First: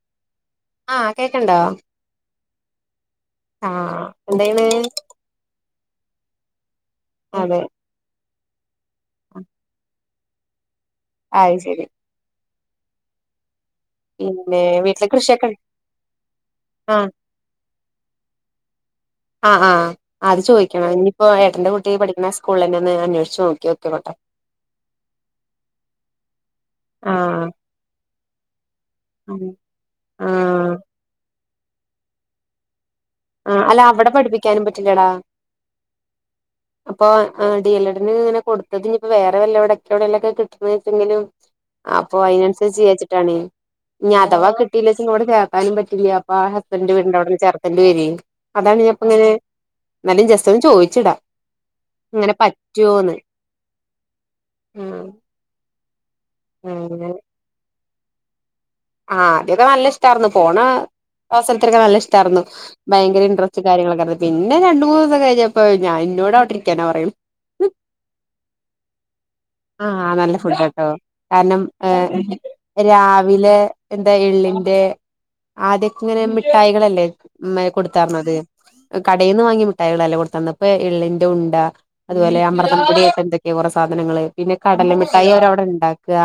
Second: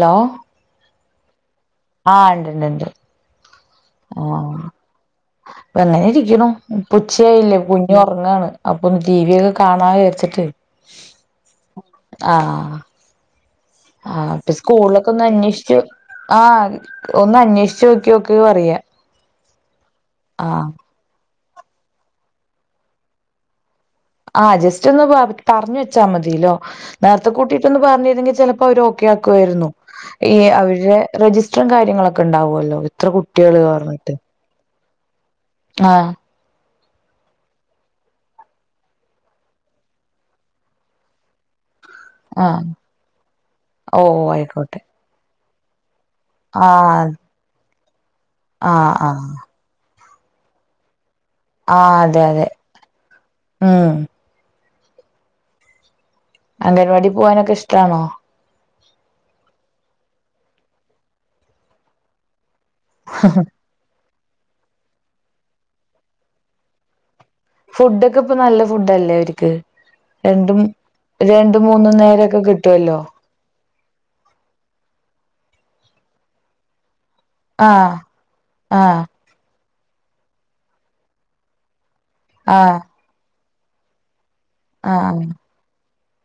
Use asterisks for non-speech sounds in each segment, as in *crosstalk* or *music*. Law? ആഹ്, കേക്ക്ണ്ടോ? ഇണ്ട് ഇണ്ട് ആ, എന്തെയ്യിണ്? പങ്ങനെ ഇരിക്ക്ണു, ഇപ്പൊ ഉച്ചയില്ലേ, അതെ കുഞ്ഞു ഉറങ്ങാണ്. അപ്പൊം ടി വി ഒക്കെ കാണാ വിചർച്ചിട്ട്. ആത് ശരി. ആഹ് ആഹ് ആഹ് ആഹ്, അപ്പ പിന്നെ വീട്ടില് സ്കൂളിലൊക്കെ ഒന്ന് കൃഷിയൊക്കെ അന്വേഷിച്ചു ആഹ, ആഹ് ഒന്ന് അന്വേഷിച്ച്നോക്കി യോക്ക് പറയാ. ആഹ് ആഹ്, അത് ആഹ് ചോദിക്കണം ഞ്ഞി ഇപ്പൊ ഏട്ടന്റെ കുട്ടി പഠിക്ക്ണ സ്കൂൾലെന്നെ ഒന്ന് അന്വേഷിച്ചു നോക്കി നോക്കെണ ട്ടോ? ആഹ്, ജസ്റ്റ് ഒന്ന് പറഞ്ഞ് വെച്ചാ മതിയല്ലോ, നേരത്തെ ആഹ് കൂട്ടിട്ടൊന്ന് പറഞ്ഞിരുന്നെങ്കിൽ ചെലപ്പോ അവരൊ ഉം കേൾക്കുവായിരുന്നു ഈ ആഹ് അവരുടെ രജിസ്റ്ററും കാര്യങ്ങളൊക്കെ ഉണ്ടാവല്ലോ ആഹ് അല്ല അവിടെ പഠിപ്പിക്കാനും പറ്റില്ലടാ ആഹ് അപ്പൊ ഡി എൽ എഡിന് ഇങ്ങന കൊടുത്തത് ഇനിപ്പോ വേറെ വല്ല എവിട എവിടെയല്ലൊക്കെ കിട്ടന്ന് വെച്ചെങ്കിലും അപ്പൊ ആഹ് അതിനനുസരിച്ച് ചീയ്യാച്ചിട്ടാണേ ഓ ഇനി അഥവാ ആയിക്കോട്ടെ കിട്ടീലച്ചങ്കെ ഇവിടെ കേറാനും പറ്റില്ല അപ്പ ആ ഹസ്ബന്ഡറ് ആഹ് വീടിന്റെ അവിടന്ന് ചേർക്കണ്ട വരി അതാണ് ആഹ് പ്പ ഇങ്ങനെ ആഹ് എന്നാലും ജസ്റ്റ് ഒന്ന് ചോയിച്ചിടാ ആഹ് അതെ ഇങ്ങനെ അതെ പറ്റുവോന്ന് ഉം ഉം അംഗൻവാടി പോവാനൊക്കെ ഇഷ്ടമാണോ ആഹ അദ്യൊക്കെ നല്ല ഇഷ്ടായിരുന്നു പോണ അവസരത്തിലൊക്കെ നല്ല ഇഷ്ടായിരുന്നു ഭയങ്കര ഇൻറസ്റ്റ് കാര്യങ്ങളൊക്കെ ഇ പിന്നെ രണ്ട് മൂന്ന് ദിവസം കഴിഞ്ഞപ്പപ്പോ ഞാ എന്നോടവിടെ ഇരിക്കാനാ പറയും ഫുഡ ഒക്കെ ഇപ്പൊ നല്ല ഫുഡ് അല്ലേ അവർക്ക് ആഹ നല്ല ഫുഡ് ആട്ടോ കാരണം മൂന്നും നേരൊക്കെ കിട്ടുവല്ലോ രാവെ വിലെ എന്താ എള്ളിന്റെ ആദ്യക്ക ഇങ്ങനെ മിഠായികളല്ലേ മ ആഹ് കൊടുത്തർന്നത് ആഹ് കടയിൽ നിന്ന് വാങ്ങി മിട്ടായികളല്ലാം കൊടുത്തന്ന ഇപ്പൊ എള്ളിന്റെ ഉണ്ട അതുപോലെ ആഹ് അമൃതം പൊടിയൊക്കെ എന്തൊക്കെ കുറെ സാധനങ്ങള് പിന്നെ കടല മിഠായി അവര അവിടെ ഉണ്ടാക്കുക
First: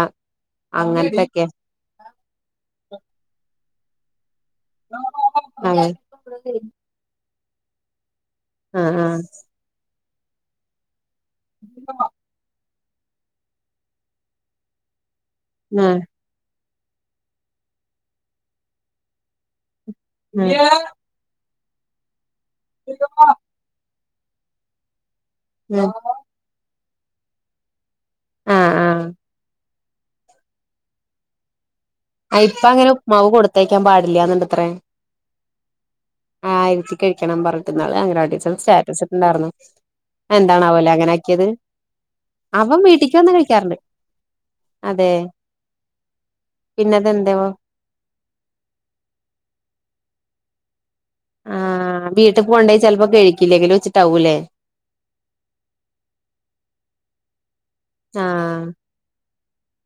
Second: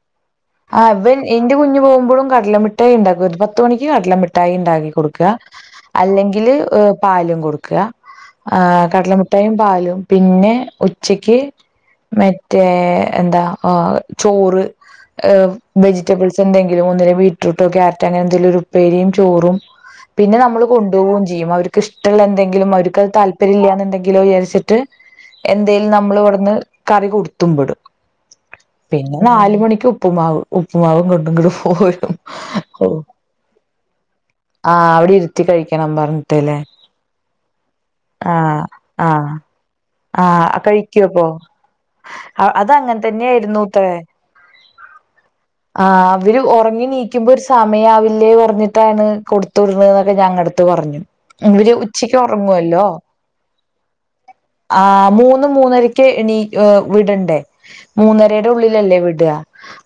ആഹ് വൻ എന്റെ കുഞ്ഞു പോകുമ്പോഴും കടലമിട്ടായി ഉണ്ടാക്കും ഒരു പത്ത മണിക്ക് കടലമിട്ടായി ഉ ഉണ്ടാക്കി കൊടുക്കുക അതെ അല്ലെങ്കിൽ പാലും കൊടുക്കുക ആഹ് കടല മുട്ടായും പാലും പിന്നെ ഉച്ചക്ക് മറ്റേ എന്താ ചോറ് വെജിറ്റബിൾ എന്തെങ്കിലും ഒന്നിനെ ബീറ്റ്‌റൂട്ട് കയാരറ്റ് അങ്ങനെ എന്തെങ്കിലും ഉപ്പേരിയും ചോറും പിന്നെ നമ്മൾ കൊണ്ടു ആഹ് പോകും ചെയ്യും അവർക്ക് ഇഷ്ടമുള്ള എന്തെങ്കിലും അവർക്ക് അത് താല്പര്യം ഇല്ലാന്ന് ണ്ടെങ്കിലോ വിചരിച്ചിട്ട് എന്തേലും നമ്മൾ ആഹ് ഇവിടുന്ന് കറി കൊടുത്തുവിടും ആഹ് പിന്നെ നാല് മണിക്ക് ഉപ്പുമാവ് ഉപ്പുമാവും കൊണ്ടും കൊണ്ട് പോരും ആഹ് ഇപ്പൊ അങ്ങനെ ഉപ്പുമാവ് കൊടുത്തേക്കാൻ പാടില്ല എന്നിണ്ട്ത്രേ ആഹ അവിടെ ഇരിത്തിക്കഴി ആഹ് ഇരുത്തി കഴിക്കണം പറഞ്ഞിട്ട് ന്നാള് അംഗനവാടി ആ ട്ടീച്ചറ് സ്റ്റാറ്റസ് ആ ഇട്ടുണ്ടായിരുന്നു ആ എന്താണാവോലെ അങ്ങനെ കഴിക്കുവപ്പോ ആക്കിയത്? അത് അവൻ അങ്ങനെ വീട്ടക്ക് വന്ന് കഴിക്കാറുണ്ട് തന്നെയായിരുന്നുത്രേ അതെ ആഹ് അവര് ഉറങ്ങി പിന്നെ നീക്കുമ്പോ ഒരു അതെന്തേവോ സ സമയാവില്ലേ പറഞ്ഞിട്ടാണ് കൊടുത്ത വിടണ് എന്നൊക്കെ ഞങ്ങളടുത്ത് പറഞ്ഞു ഇവര് ആഹ് ഉച്ചക്ക് വീട്ടിക്ക് കൊണ്ടയാ ഉറങ്ങുവല്ലോ ചെലപ്പോ കഴിക്കില്ലെങ്കിലോ വച്ചിട്ടാവൂല്ലേ ആഹ് മൂന്ന് മൂന്നരക്ക് ഇനി വിടണ്ടേ മൂന്നരയുടെ ആഹ് ഉള്ളിലല്ലേ വിട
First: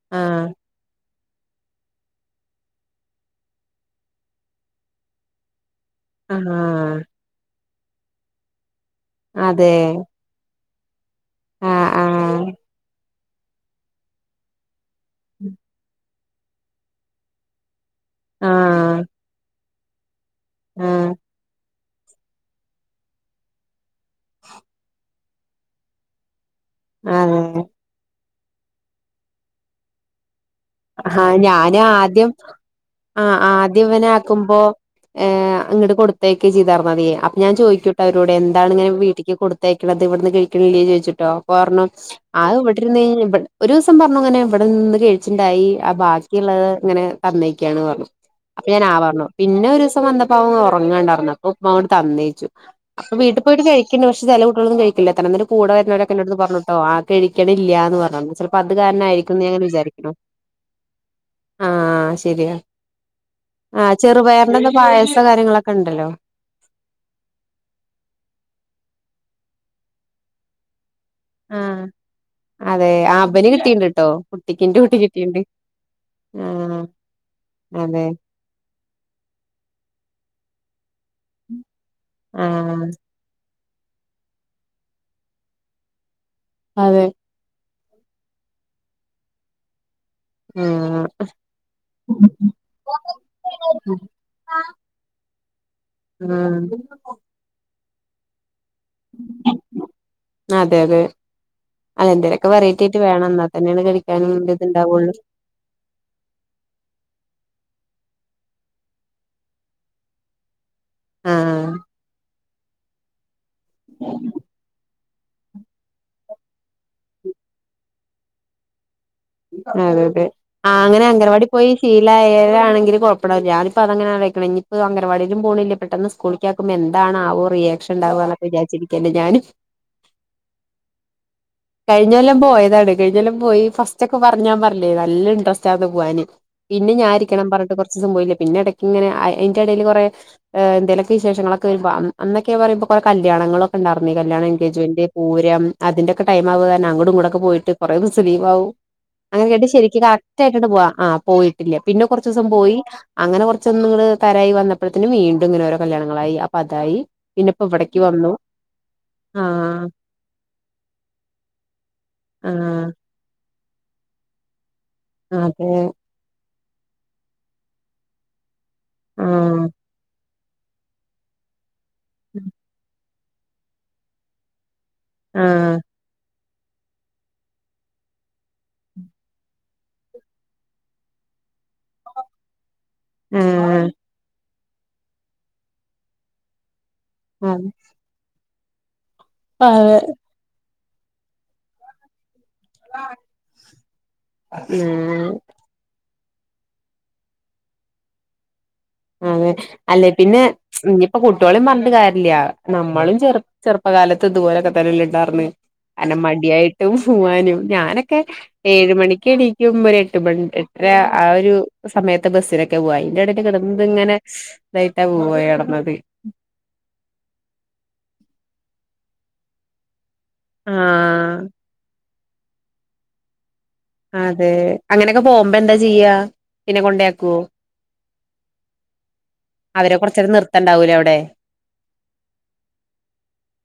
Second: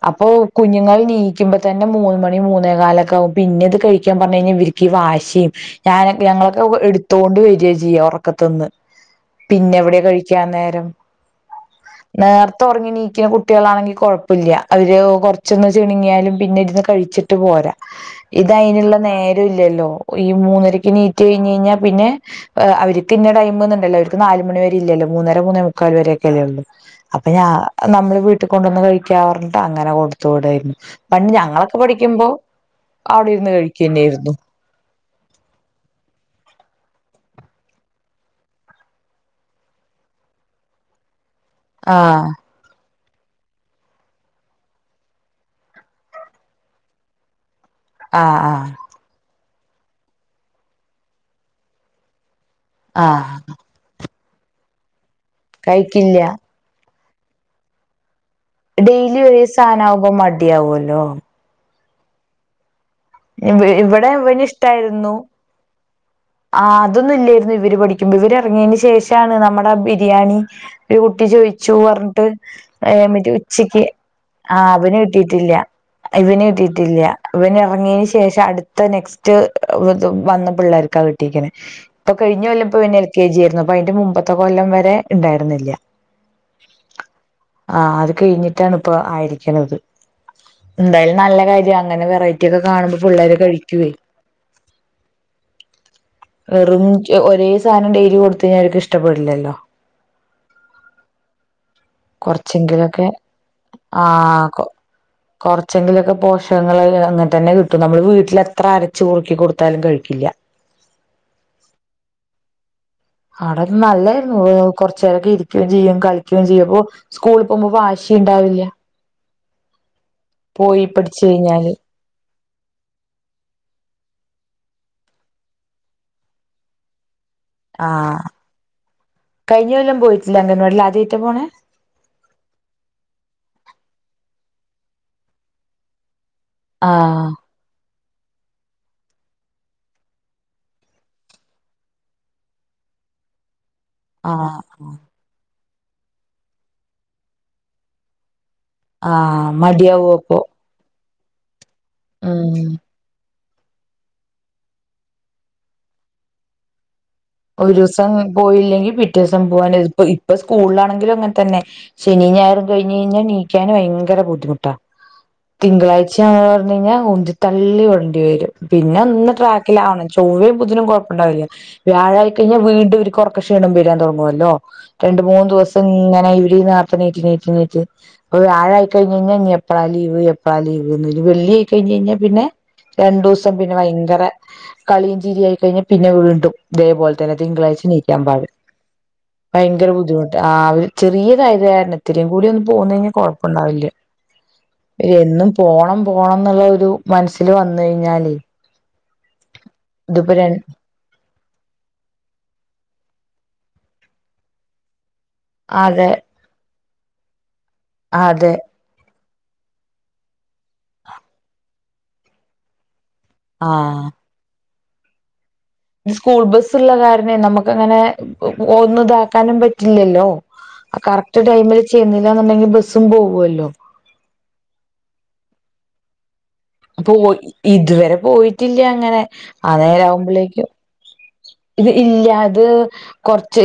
അപ്പൊ ആഹ് കുഞ്ഞുങ്ങൾ നീ ക്കുമ്പ തന്നെ മൂന്ന മണി മൂന്നേ കാലൊക്കെ ആകും പിന്നെ ഇത് കഴിക്കാൻ പറഞ്ഞു കഴിഞ്ഞാൽ ഇവരിക്ക് ഈ വാശിയും ഞാനൊക്കെ ഞങ്ങളൊക്കെ ആഹ് എടുത്തോണ്ട് വര ചെയ്യ ഉറക്കത്തന്ന് അതെ പിന്നെ എവിടെയ കഴിക്കാൻ നേരം ആഹ് ആഹ് നേരത്തെ ഉറങ്ങി നീക്കുന്ന കുട്ടികളാണെങ്കി കൊഴപ്പ പ്പല്ല്യ അവര് കൊറച്ചൊന്ന് ചുണുങ്ങിയാലും പിന്നെ ഇരുന്ന് കഴിച്ചിട്ട് ട്ട് പോരാ ഇതയ്നുള്ള ആഹ് നേര ഇല്ലല്ലോ ഈ മൂന്നരക്ക് ആഹ് നീറ്റ് കഴിഞ് കഴിഞ്ഞ പിന്നെ അവർക്ക്ന്ന ടൈംന്നണ്ടല്ലോ അവർക്ക് നാല് മണി വരെല്ലല്ലോ മൂന്നര മൂന്നേ മുക്കാല് വരെ ഒക്കെ അല്ലേ ഉള്ളൂ അപ്പൊ അതെ ഞാ നമ്മള് വീട്ടിൽ കൊണ്ടുവന്ന് കഴിക്കാ പറഞ്ഞിട്ട് അങ്ങനെ കൊടുത്തു വിടായിരുന്നു പണ്ട് ആഹ് ഞാന ഞങ്ങളൊക്കെ പഠിക്കുമ്പോ ആദ്യം അവിടെ ആഹ് ഇരുന്ന് കഴിക്കുക ആദ്യം ഇവനെ തന്നെയായിരുന്നു ആക്കുമ്പോ ഏഹ് ഇങ്ങട്ട കൊടുത്തയൊക്കെ ചെയ്തർന്നതേ അപ്പൊ ഞാൻ ചോയ്ക്കുട്ട അവരോടെ എന്താണ് ഇങ്ങനെ വീട്ടേക്ക് കൊടു തേക്കണത് ഇവിടുന്ന് കഴിക്കണില്ലേ ച്ചോദിച്ചിട്ടോ പറഞ്ഞു ആഹ് ഇവിടെരുന്ന് ഒരു ദിവസം പറഞ്ഞു ഇങ്ങനെ ഇവിടെ നിന്ന് കേഴിച്ചു ണ്ടായി ആ ബാക്കിയുള്ളത് ഇങ്ങനെ തന്നേക്കാണ് പറഞ്ഞു ആഹ് അപ്പൊ ആഹ് ഞാൻ ആ പറഞ്ഞു പിന്നെ ഒരു ദിവസം വന്നപ്പോ അവ ഉറങ്ങാണ്ടാർന്നു അപ്പൊ ഉപ്പ്മാ അവോട് തന്നേച്ചു അപ്പൊ വീട്ട ആഹ് പോയിട്ട് കഴിക്കണ്ട് പക്ഷെ ചെല കൂട്ടികളൊന്നും കഴിക്കില്ലത്രെ ന്നിട്ട് കൂടെ കഴിക്കില്ല വര്ന്നോരോക്കേന്നോട് പറഞ്ഞുട്ടോ ആഹ് കഴിക്കണില്ല എന്ന് പറഞ്ഞണ്ട് ചിലപ്പോ അത് കാരണം ആയിരിക്കും ഞങ്ങനെ വിചാരിക്കണോ ഡിയാവൊല്ലോ ആഹ് ശരിയാ അഹ് ഇവിടെ ഇവന് ചെറുപയറിന്റെക്കെ പായസം കാര്യങ്ങളൊക്കെ ഉണ്ടലോ. ആഹ് അതൊന്നും ഇല്യേയിരുന്നു ഇവര് പഠിക്കുമ്പോ ഇവര് ഇറങ്ങിയതിന് ശേഷാണ് നമ്മുടെ ബിരിയാണി. ഒരു കുട്ടി ചോയിച്ചു പറഞ്ഞിട്ട് അതെ ഹേ ആഹ് മെതി ഇബന് ഉച്ചക്ക്. കിട്ടീണ്ട് ട്ടോ കുട്ടിക്ക് ആഹ് ഇന്റെ അവന് കുട്ടിക്ക് കിട്ടീണ്ട് കിട്ടിയിട്ടില്ല ഇവന് ആഹ് കിട്ടിയിട്ടില്ല ഇവന് അതെ ഉറങ്ങീന്. ശേഷം അടുത്ത നെക്സ്റ്റ് വന്ന പിള്ളേർക്ക കിട്ടീക്കണെ. പ്പൊ കഴിഞ്ഞ കൊല്ലപ്പൊ ആഹ് ഇവന് എൽ കെ ജി ആയിരുന്നു അപ്പൊ അയിന്റെ മുമ്പത്തെ കൊല്ലം വരെ ണ്ടായിരുന്നില്ല്യ. അതെ. ആഹ് അത് കഴിഞ്ഞിട്ടാണ് ഇപ്പ ആയിരിക്കണത്. ആഹ് ന്തായാലും നല്ല കാര്യം അങ്ങനെ വെറൈറ്റി ഒക്കെ കാണുമ്പോ. പുള്ളേര് കഴിക്കുവേ ആഹ് എറും. ഒരേ സാധനം ഡെയിലി കൊടുത്ത് കഴിഞ്ഞ അവര്ക്ക് ഇഷ്ടപ്പെടില്ലല്ലോ. അതെ ലെ. അല്ല എന്തേലൊക്കെ വെറൈറ്റി അയിറ്റ് കൊറച്ചെങ്കിലൊക്കെ വേണം എന്നാൽ തന്നെയാണ് കഴിക്കാനും ആഹ് കൊ ന്റത്ണ്ടാവൊള്ളൂ. കൊറച്ചെങ്കിലൊക്കെ പോഷകങ്ങൾ അങ്ങനെ തന്നെ കിട്ടും നമ്മള് വീട്ടിലെത്ര അരച്ച് കുറുക്കി കൊടുത്താലും കഴിക്കില്ല. അഹ് ആഹ്. അടെ നല്ലായിരുന്നു കൊർ ച്ചരൊക്കെ ഇരിക്കുകയും ചെയ്യും കളിക്കുകയും അപ്പൊ സ്കൂളിൽ പോകുമ്പോ വാശിണ്ടാവില്യ. അതെ തെ ആഹ് അങ്ങനെ പഠിച്ചു അംഗൻവാടി പോയി കഴിഞ്ഞാല് ശീ ല്ല ഏഴാണങ്കിലും കൊഴപ്പല്ല ഞാനി പ്പോ അങ്ങന ആയിക്കുണ്‌ ഇനി ഇപ്പോ അൻഗന വാടിയിലും പോണില്ല പെട്ടെന്ന് സ്കൂളി യാക്കുമ്പോ എന്താണ് ആവോ റിയാക്ഷൻ ആഹ് ണ്ടാവുക എന്നൊക്കെ വിചാച്ചിരിക്കല്ലേ ഞാന്. കഴിഞ്ഞ കൊല്ലം പോയിട്ടില്ല അംഗൻവാടിയിൽ ആദ്യായിട്ടാ പോണേ കഴിഞ്ഞെല്ലം പോയതാണ് കഴിഞ്ഞെല്ലം പോയി ഫസ്റ്റ് ഒക്കെ പറഞ്ഞാൻ പറില്ലേ നല്ല ഇൻട്രസ്റ്റ് ആന്ന് പോവാന്. പിന്നെ ഞാ ആഹ് ഇരിക്കണം പറഞ്ഞിട്ട്കൊറച്ചിസം പോയില്ല പിന്നെ ഇടയ്ക്ക് ഇങ്ങനെ അയ്ൻന്റെ ഇടയില് കൊറെ. ഏ എന്തേലും ഒക്കെ വിശേഷങ്ങളൊക്കെ വരുമ്പം അന്നൊക്കെ ഞാൻ പറയും കൊറെ കല്യാണങ്ങളൊക്കെ ഉണ്ടായിരുന്നെ കല്യാണം ആഹ് എഗേജ്മെന്റ്. പൂരം അതിന്റെയൊക്കെ ടൈമാവുക അങ്ങടും ഇങ്ങോടും പോയിട്ട് കൊറേ ദിവസം ലീവാവും. അങ്ങനെ ആഹ് കേട്ട് ശരിക്ക് മടിയാവും അപ്പൊ കറക്റ്റ് ആയിട്ടാണ്ട് പോവാ ആഹ് പോയിട്ടില്ല പിന്നെ കൊറച്ച് ദിവസം ഉം പോയി. അങ്ങനെ കൊറച്ചൊന്ന് അങ്ങട് തരവായി വന്നപ്പോഴത്തിന് വീണ്ടും ഇങ്ങനെ ഓരോ കല്യാണങ്ങളായി അപ്പൊ അതായി. പിന്നെ ഇപ്പോ ഒരു ഇവിടേക്ക് ദിവസം വന്നു പോയില്ലെങ്കിൽ പിറ്റേ ആ ദിവസം പോവാനും ഇപ്പ ഇപ്പ സ്കൂളിലാണെങ്കിലും അങ്ങനെ തന്നെ ശനിയും ആ ഞായറും കഴിഞ്ഞു കഴിഞ്ഞാൽ എണീക്കാന് ഭയങ്കര ബുദ്ധിമുട്ടാ അതെ തിങ്കളാഴ്ച- ച്ചായ പറഞ്ഞു കഴിഞ്ഞാൽ ഉന്തിത്തള്ളി വിടണ്ടി വരും പിന്നെ ഒന്ന് ആ ട്രാക്കിലാവ- ചൊവ്വയും ബുധനും കൊഴപ്പം ഉണ്ടാവില്ല വ്യാഴം ആയി കഴിഞ്ഞാൽ വീണ്ടും ഇവര്ക്ക് ഒറക്ക ക്ഷീണം വരാൻ തുടങ്ങുവല്ലോ. രണ്ട് മൂന്ന് ആഹ് ദിവസം ഇങ്ങനെ ഇവര് ഇതിനാത്ത് നീറ്റ് നീറ്റ് നീറ്റ്. വ്യാഴായി കഴിഞ്ഞ് കഴിഞ്ഞാൽ ഇനി എപ്പളാ ലീവ് എപ്പളാ ലീവ്ന്ന് വെള്ളിയായി കഴിഞ്ഞ് കഴിഞ്ഞാൽ പിന്നെ- രണ്ടു ദെവസം പിന്നെ ആഹ് ഭയങ്കര കളിയും ചിരിയും ആയി കഴിഞ് പിന്നെ വീണ്ടും ഇതേപോലെ- ചെല തിങ്കളാഴ്ച എണീക്കാൻ പാട് ഭയങ്കര അത് ബുദ്ധിമുട്ട്. ആഹ് ചെറിയ *unintelligible* തായത് കാരണം ഇത്തിരിം കൂടി ഒന്ന്. പോന്ന് കഴ്ഞ്ഞാൽ കൊഴപ്പുണ്ടാവുല്ല ഉം എന്നും- പോണം പോണന്നുള്ള ഒരു മനസ്സിൽ വന്ന് കഴിഞ്ഞാലെ ആഹ് അതെ അല്ലെ പിന്നെ- പ്പൊ കുട്ടികളേം പറഞ്ഞിട്ട് കാര്യവില്യ നമ്മളും ചെറു ചെറുപ്പകാലത്ത് ഇതുപൊലൊക്കെ തന്നെ അല്ലേ ഇണ്ടാർന്നെ അതെ അങ്ങനെ മടിയായിട്ടും പോവാനും ഞാനൊക്കെ അതെ ഏഴ് മണിക്ക് എണി- ക്കും ഒരു എട്ട് മണി എട്ടര ആ ഒരു സമയത്ത് ബസ്സിനൊക്കെയാ പോവാ അയ് അതിന്റെ ഇടക്ക് കെടന്ന് ഇത് ഇങ്ങനെ ആഹ് - ലെയിറ്റാ പോയി കെടന്നത്. സ്കൂൾ ബസ്സുള്ള കാരണെ നമുക്ക് അങ്ങനെ ഒന്നും ഇതാക്കാനും പറ്റില്ലല്ലോ. ആ ആഹ് കറക്റ്റ് ടൈമില് ചെന്നില്ലാന്നുണ്ടെങ്കി ബസ്സും പോവുവല്ലോ. അതെ അങ്ങനെയൊക്കെ പോകുമ്പോ എന്താ ചെയ്യാ? പിന്നെ അപ്പൊ കൊണ്ടോയിയാക്കോ ഇതുവരെ പോയിട്ടില്ല അങ്ങനെ ആ അവരെ കൊറച്ച് നേരം നേരാവുമ്പോഴേക്കും നിർത്തണ്ടാവൂലേ അവിടെ. ഇത് ഇല്ല ഇത് കൊറച്ച്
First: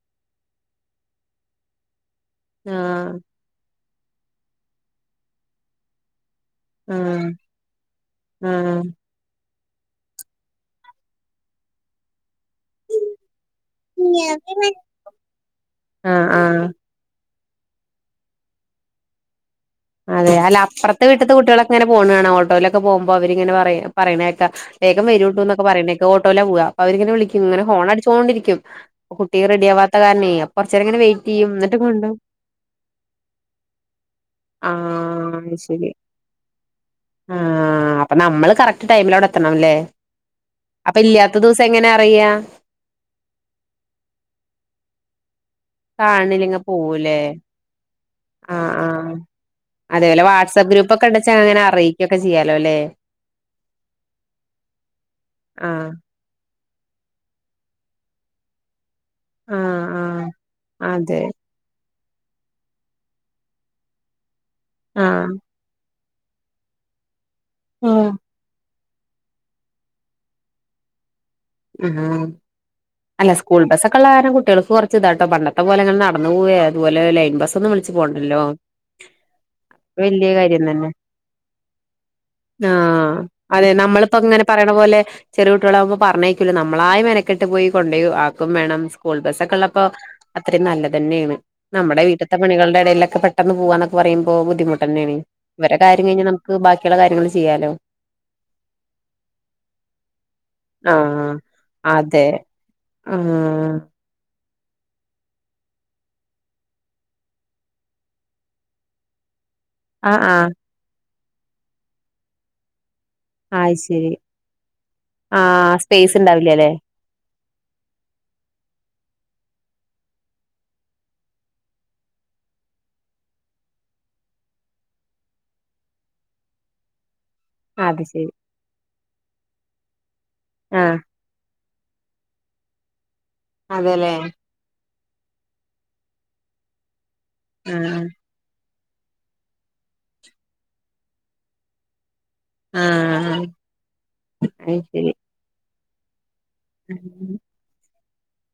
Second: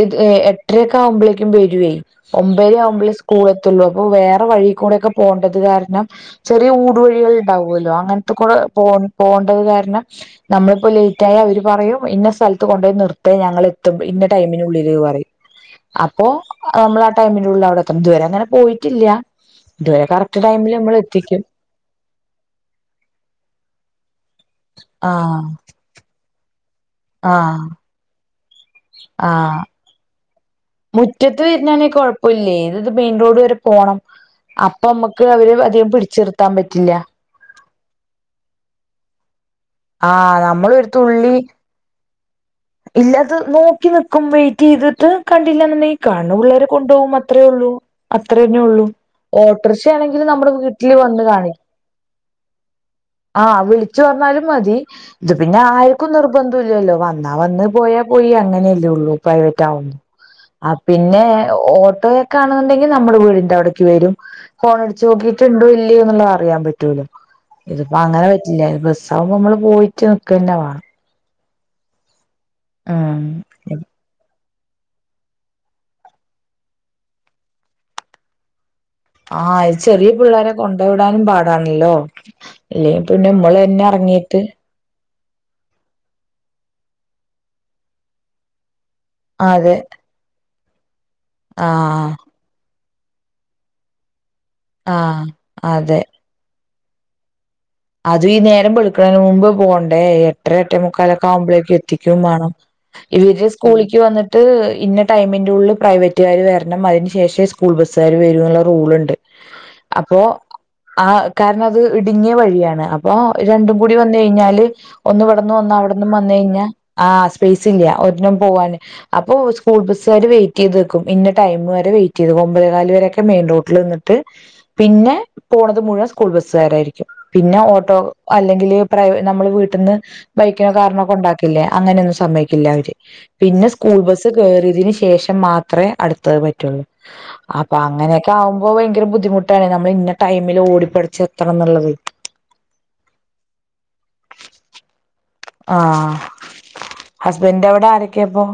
എട്ടരയൊക്കെ ആവുമ്പോളേക്കും വരുവേ. ഒമ്പതെര ആകുമ്പളേ ആഹ് സ്കൂള് എ എത്തുള്ളൂ അപ്പൊ വേറെ വഴി കൂടെയൊക്കെ പോകണ്ടത് കാരണം- ചെറിയ ഊട് ആഹ് വഴികൾ ഉണ്ടാവുവല്ലോ അങ്ങനത്തെക്കൂടെ ആഹ് പോ- പോകേണ്ടത് കാരണം നമ്മളിപ്പോ ലേറ്റ് ആയ അവര് പറയും ഇന്ന സ്ഥല- കൊണ്ടൊയി നിർത്തെ ഞങ്ങള് എത്തും ഇന്ന ടൈമിനുള്ളില് പറയും അപ്പോ ആഹ് ആഹ് നമ്മള്- ടൈമിനുള്ളിൽ അവിടെത്തണം ഇത് വരെ അങ്ങനെ പോയിട്ടില്ല. ഇതുവരെ അതെ കറക്റ്റ് അല്ല ടൈമില് നമ്മൾ അപ്പറത്തെ വീട്ടിത്തെ എത്തിക്കും കുട്ടികളെ - അങ്ങനെ പോണ കാണാം ഓട്ടോയിലൊക്കെ പോകുമ്പോ അവരിങ്ങനെ പറയണ കേക്കാം വേഗം വരൂ ട്ടു ആഹ് എന്നൊക്കെ- പറയണേ. ഓട്ടോയില പോവാ അപ്പ അവരിങ്ങനെ വിളിക്കും ഇങ്ങനെ ആഹ് ഹോൺ അടിചോണ്ടിരിക്കും കുട്ടി ആഹ് റെഡിയാവാത്ത കാരണെ. മുറ്റത്ത് വരുന്നാണെങ്കി കൊഴപ്പവില്ലേ ഇത് മെയിൻ റോഡ് വരെ പോണം. അപ്പൊ അമ്മക്ക് ആഹ് അവരെ അധികം പിടിച്ചി നിർത്താൻ പറ്റില്ല. ആ അപ്പൊ നമ്മള് കറക്റ്റ് ടൈമിൽ അവിടെ എത്തണം അല്ലേ ആഹ് നമ്മള് അപ്പൊ ഇല്ലാത്ത ദിവസം- അത് എങ്ങനെ അറിയാം ഇല്ലാത്തത് നോക്കി നിക്കും വെയിറ്റ് ചെയ്തിട്ട്. കണ്ടില്ലന്നുണ്ടെങ്കി കാണണ കാണില്ലെങ്കി പുള്ളാര് കൊണ്ടോകും പോവൂലേ അത്രേ ഒള്ളൂ. അത്ര തന്നെ ആഹ് ഒള്ളൂ ആഹ് അതേപോലെ ഓട്ടോറിക്ഷയാണെങ്കില് നമ്മുടെ വാട്സആപ്പ് ഗ്രൂപ്പ് വീട്ടില് ഒക്കെ വന്ന് ഉണ്ടെച്ചാ കാണി അങ്ങനെ *unintelligible* ആ വിളിച്ച് പറഞ്ഞാലും മതി ഇത് പിന്നെ ആഹ് ആരുക്കും നിർബ- ബന്ധം ഇല്ലല്ലോ വന്നാ വന്ന് പോയാ പോയി അങ്ങനെയല്ലേ ഒള്ളൂ. പ്രൈവറ്റ് ആവും ആഹ് ആഹ് ആ അതെ പിന്നെ- ഓട്ടോയൊക്കെ ആണെന്നുണ്ടെങ്കിൽ നമ്മുടെ വീടിന്റെ അവിടേക്ക് വരും ഹോണടിച്ച് ആഹ് നോക്കിയിട്ട് ഇണ്ടോ ഇല്ലേ അറിയാൻ പറ്റുല്ലോ ഇതിപ്പോ അങ്ങനെ പറ്റില്ല ബസ്സാവുമ്പോ നമ്മൾ പോയിട്ട് നിക്കന്നെ വാണം. ആഹാ ഉം അല്ല സ്കൂൾ ബസ്സൊക്കെ ഉള്ള കാരണം കുട്ടികൾക്ക് കൊ ച്ച്താട്ടോ പണ്ടത്തെ പോലെങ്ങനെ നടന്ന് പോവെ അതുപോലെ ലൈൻ ബസ് ഒന്നും വിളിച്ച് പോണ്ടല്ലോ? ആഹ ഇ ചെറിയ വലിയ പിള്ളേരെ കാര്യം കൊണ്ട് തന്നെ വിടാനും പാടാണല്ലോ? ല്ലെ ആഹ് പിന്നെ മ്മള് അതെ തന്നെ ഇറങ്ങി. നമ്മളിപ്പോ ഇങ്ങനെ പറയ്ണ പോലെ ചെറിയ കുട്ടികളാകുമ്പോ പറഞ്ഞേക്കുല്ല നമ്മളായി മെനക്കെട്ട് പോയി കൊണ്ട് പോയി ആക്കും വേണം. സ്കൂൾ ബസ് ഒക്കെ അതെ ഉള്ളപ്പോ അത്രയും നല്ലതന്നേണ് നമ്മുടെ ആഹ് വീട്ട പണകളുടെ ഇടയിലൊക്കെ പെട്ടെന്ന് പോവാന്നൊക്കെ പറയുപോ ബുദ്ധിമുട്ടന്നേണ് ആഹ് ഇവരെ കാര്യ അതെ കഴിഞ്ഞാൽ ന ബാക്കിയുള്ള കാര്യങ്ങൾ ചെയ്യാലോ? അതും ഈ നേരം വെള്ക്കണതിന് മുമ്പ് പോണ്ടേ എട്ടര എട്ടേ മുക്കാലൊക്കെ. ആഹ് ആകുമ്പളേത്തിന് എത്തിക്കും അതെ വണം ഇവര് സ്കൂ ആഹ് ളിക് വ ട്ട് ഇന്ന ടൈമിന്റെ ഉള്ളിൽ പ്രൈവറ്റുകാര് വരണം അതിന്ശേഷേ സ്കൂൾ ബസ്സുകാർ വരുന്നുള്ള റൂൾണ്ട്. അപ്പോ ആഹ് ആഹ് ആഹ കാരണം അത് ഇടുങ്ങിയ വഴിയാണ്. അപ്പൊ രണ്ടും അത് കൂടി ശരി വന്ന് കഴിഞ്ഞാല് ഒന്ന് ഇവിടന്നും ഒന്ന് ആഹ് അവിടന്നും സ്പേസ് വന്ന് കഴിഞ്ഞാൽ. ഉണ്ടാവില്ലല്ലേ ആഹ സ്പേസ് ഇല്ല ഒരെണം പോവാന്. അപ്പൊ സ്കൂൾ ബസ്സുകാര് വെയിറ്റ് ചെയ്ത് നിക്കും ഇന്ന ടൈം വരെ വെയിറ്റ് ചെയ്തു ഒമ്പതെകാല് വരെയൊക്കെ മെയിൻ റോഡ്. ട്ടിൽ നിന്നിട്ട് പിന്നെ പോണത് മുഴുവൻ സ്കൂൾ ബസ്സുകാരായിരിക്കും. പിന്നെ ഓട്ടോ അത് ശരി അല്ലെങ്കില് പ്രൈവ നമ്മള് വീട്ടിന്ന് ബൈക്കിനോ ആഹ് കാറിനോ കൊണ്ടാ ക്കിലേ അങ്ങനൊന്നും സമ്മയിക്കില്ല അവര് പിന്നെ സ്കൂൾ അതെല്ലേ ബസ് കേറിയതിന് ശേഷം മാ ത്രേ അടുത്തത് പറ്റൊള്ളൂ അപ്പൊ ആഹ് അങ്ങനെ. ആകുമ്പോ ഭയങ്കര ബുദ്ധിമുട്ടാണ് നമ്മള് ഇന്ന ടൈമില് ഓടിപ്പെടച് എത്തണംന്ന്ള്ളത്. ആഹ അയ് ശരി. ആഹ ഹസ്ബൻഡിന്റ അവിടെ ആരൊക്കെയപ്പോ?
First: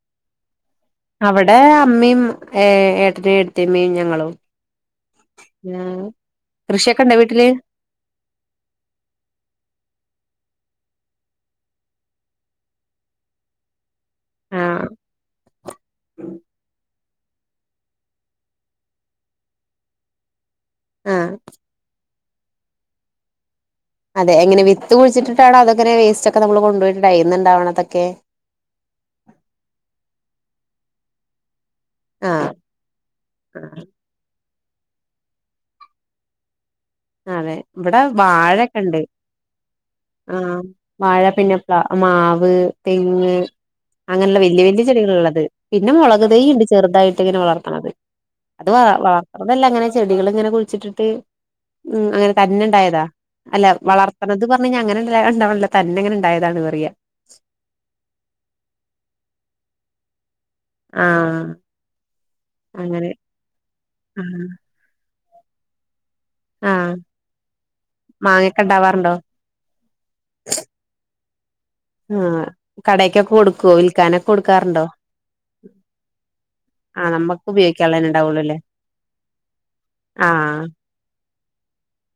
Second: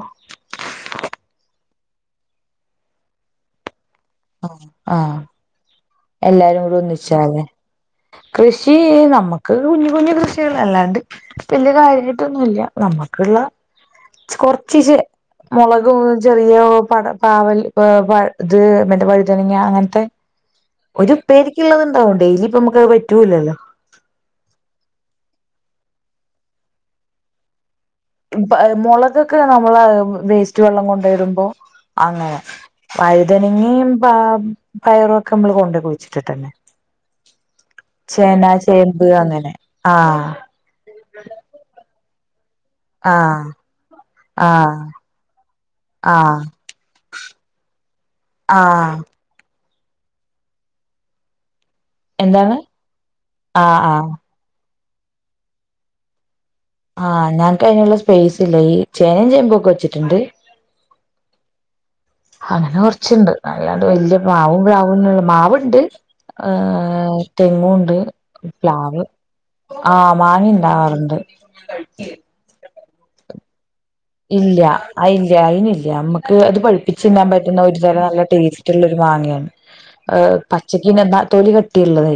അവിടെ അമ്മയും ഏ ഏട്ടനും എടത്തിയമ്മയും ഞങ്ങളും. ഓ ആഹ *unintelligible* എല്ലാരും കൂടെ കൃഷിയൊക്കെ ഇണ്ടോ ഒന്നിച്ചാലേ? വീട്ടില് കൃഷി നമ്മക്ക് കുഞ്ഞു കുഞ്ഞു കൃഷികൾ അല്ലാണ്ട്. വല്യ കാര്യമായിട്ടൊന്നുല്ല നമ്മക്ക്ള്ള. കൊറച്ചി ആഹ് ചെ മുളകു ചെറിയ പടം പാവൽ ഇത് മറ്റെ വഴുതനങ്ങ അങ്ങനത്തെ. ഒരു ആഹ് ഉപേരിക്ള്ളത്ണ്ടാവും ഡെയിലി ഇപ്പ നമുക്ക് അത് പറ്റൂല്ലല്ലോ? അതെ എങ്ങനെ വിത്ത് കുഴിച്ചിട്ടാണോ അതോ ഇങ്ങനെ വേസ്റ്റ് ഒക്കെ നമ്മൾ കൊണ്ട് പോയിട്ട് ആയിന്നണ്ടാവണ തൊക്കെ. മുളകൊക്കെ നമ്മളെ വേസ്റ്റ് വെള്ളം കൊണ്ടോയിടുമ്പോ? അങ്ങനെ ആഹ് ആഹ് വഴുതനങ്ങയും പയറുംഒക്കെ നമ്മള് കൊണ്ട് കുഴിച്ചിട്ടിട്ടന്നെ അതെ ഇവിടെ ചേന വാഴൊക്കെ ഉണ്ട് ചേമ്പ് അങ്ങനെ ആഹ് ആഹ വാഴ പിന്നെ പ മാവ് തെങ്ങ് ആഹ് അങ്ങനെയുള്ള വലിയ ആഹ് വലിയ ചെടികൾ ഉള്ളത് പിന്നെ മുളകു തൈ ആഹ് ഉണ്ട് ചെറുതായിട്ട് ഇങ്ങനെ വളർത്തണത് അത് വ ആഹ് വളർത്തുന്നത് അല്ല ഇങ്ങനെ ചെടികൾ ഇങ്ങനെ കുഴിച്ചിട്ടിട്ട് ഉ അങ്ങനെ എന്താണ് തന്നെണ്ടായതാ അല്ല ആഹ് ആഹ് വളർത്തണത് അങ്ങനെണ്ടല്ല തന്നെങ്ങനെ ഉണ്ടായതാണ്ന്ന് പറയുക ആഹ് ഞങ്ങക്ക് അതിനുള്ള സ്പേസ്ല്ല ഈ ചേനയും ചേുമമ്പൊ ഒക്കെ വെച്ചിട്ടുണ്ട് ആഹ അങ്ങനെ കൊറച്ചുണ്ട് അല്ലാണ്ട് വല്യ ആഹ് മാവും പാവുംള്ള മാവുണ്ട് ആഹ് ഏഹ തെങ്ങുണ്ട് മാങ്ങക്കെ പ്ലാവ് ഇണ്ടാവാറുണ്ടോ ആഹ് മാങ്ങണ്ടാവാറുണ്ട് കടേക്കെക്കൊ കൊടുക്കോ വിൽ ഇല്ല അതില്ല അയ്ന്ല്ല്യ നമ്മക്ക് ഇത് പഴിപ്പിച്ച് ആഹ് തിന്നാൻ നമ്മക്ക് പറ്റുന്ന ഒരുതരം ഉപയോഗിക്കാനുള്ളതന്നെ നല്ല ഇണ്ടാവുള്ളൂല്ലേ ടേസ് റ്റുള്ളൊരു മാങ്ങേണ്. ഏഹ് ആഹ് പച്ച ക്ക്ന് എന്നാ തൊലി കട്ടിള്ളതേ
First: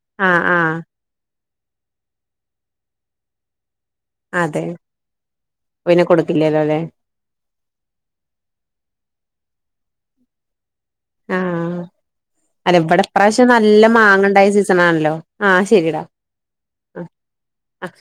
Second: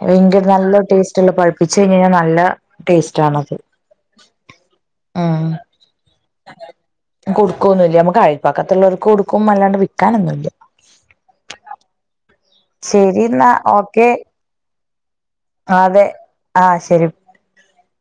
അത് ആഹ് ഭയങ്കര ആഹ് നല്ല ടേസ് റ്റെല്ലോ പഴിപ്പിച്ച് കഴിഞഴിഞ്ഞാ നല്ല ടേസ്റ്റ് ആണത്. അതെ. അപ്പൊപിന്നെ കൊടുക്കില്ലല്ലോ ല്ലേ. കൊടുക്കൊന്നുല്ല്യ നമുക്ക് അഴൽപ്പക്കത്തുള്ളവർക്ക് കൊടുക്കും അല്ലാണ്ട് വിക്കാനൊന്നുല്ല്യ. ആഹ്. അല്ല ഇബടെ ശരി ഇപ്രാശ്യം എന്നാ നല്ല ഓക്കെ മാങ്ങണ്ടായ സീസണാണല്ലോ ആഹ് ശരിടാ. അതെ ആഹ് ശരി. അഹ്.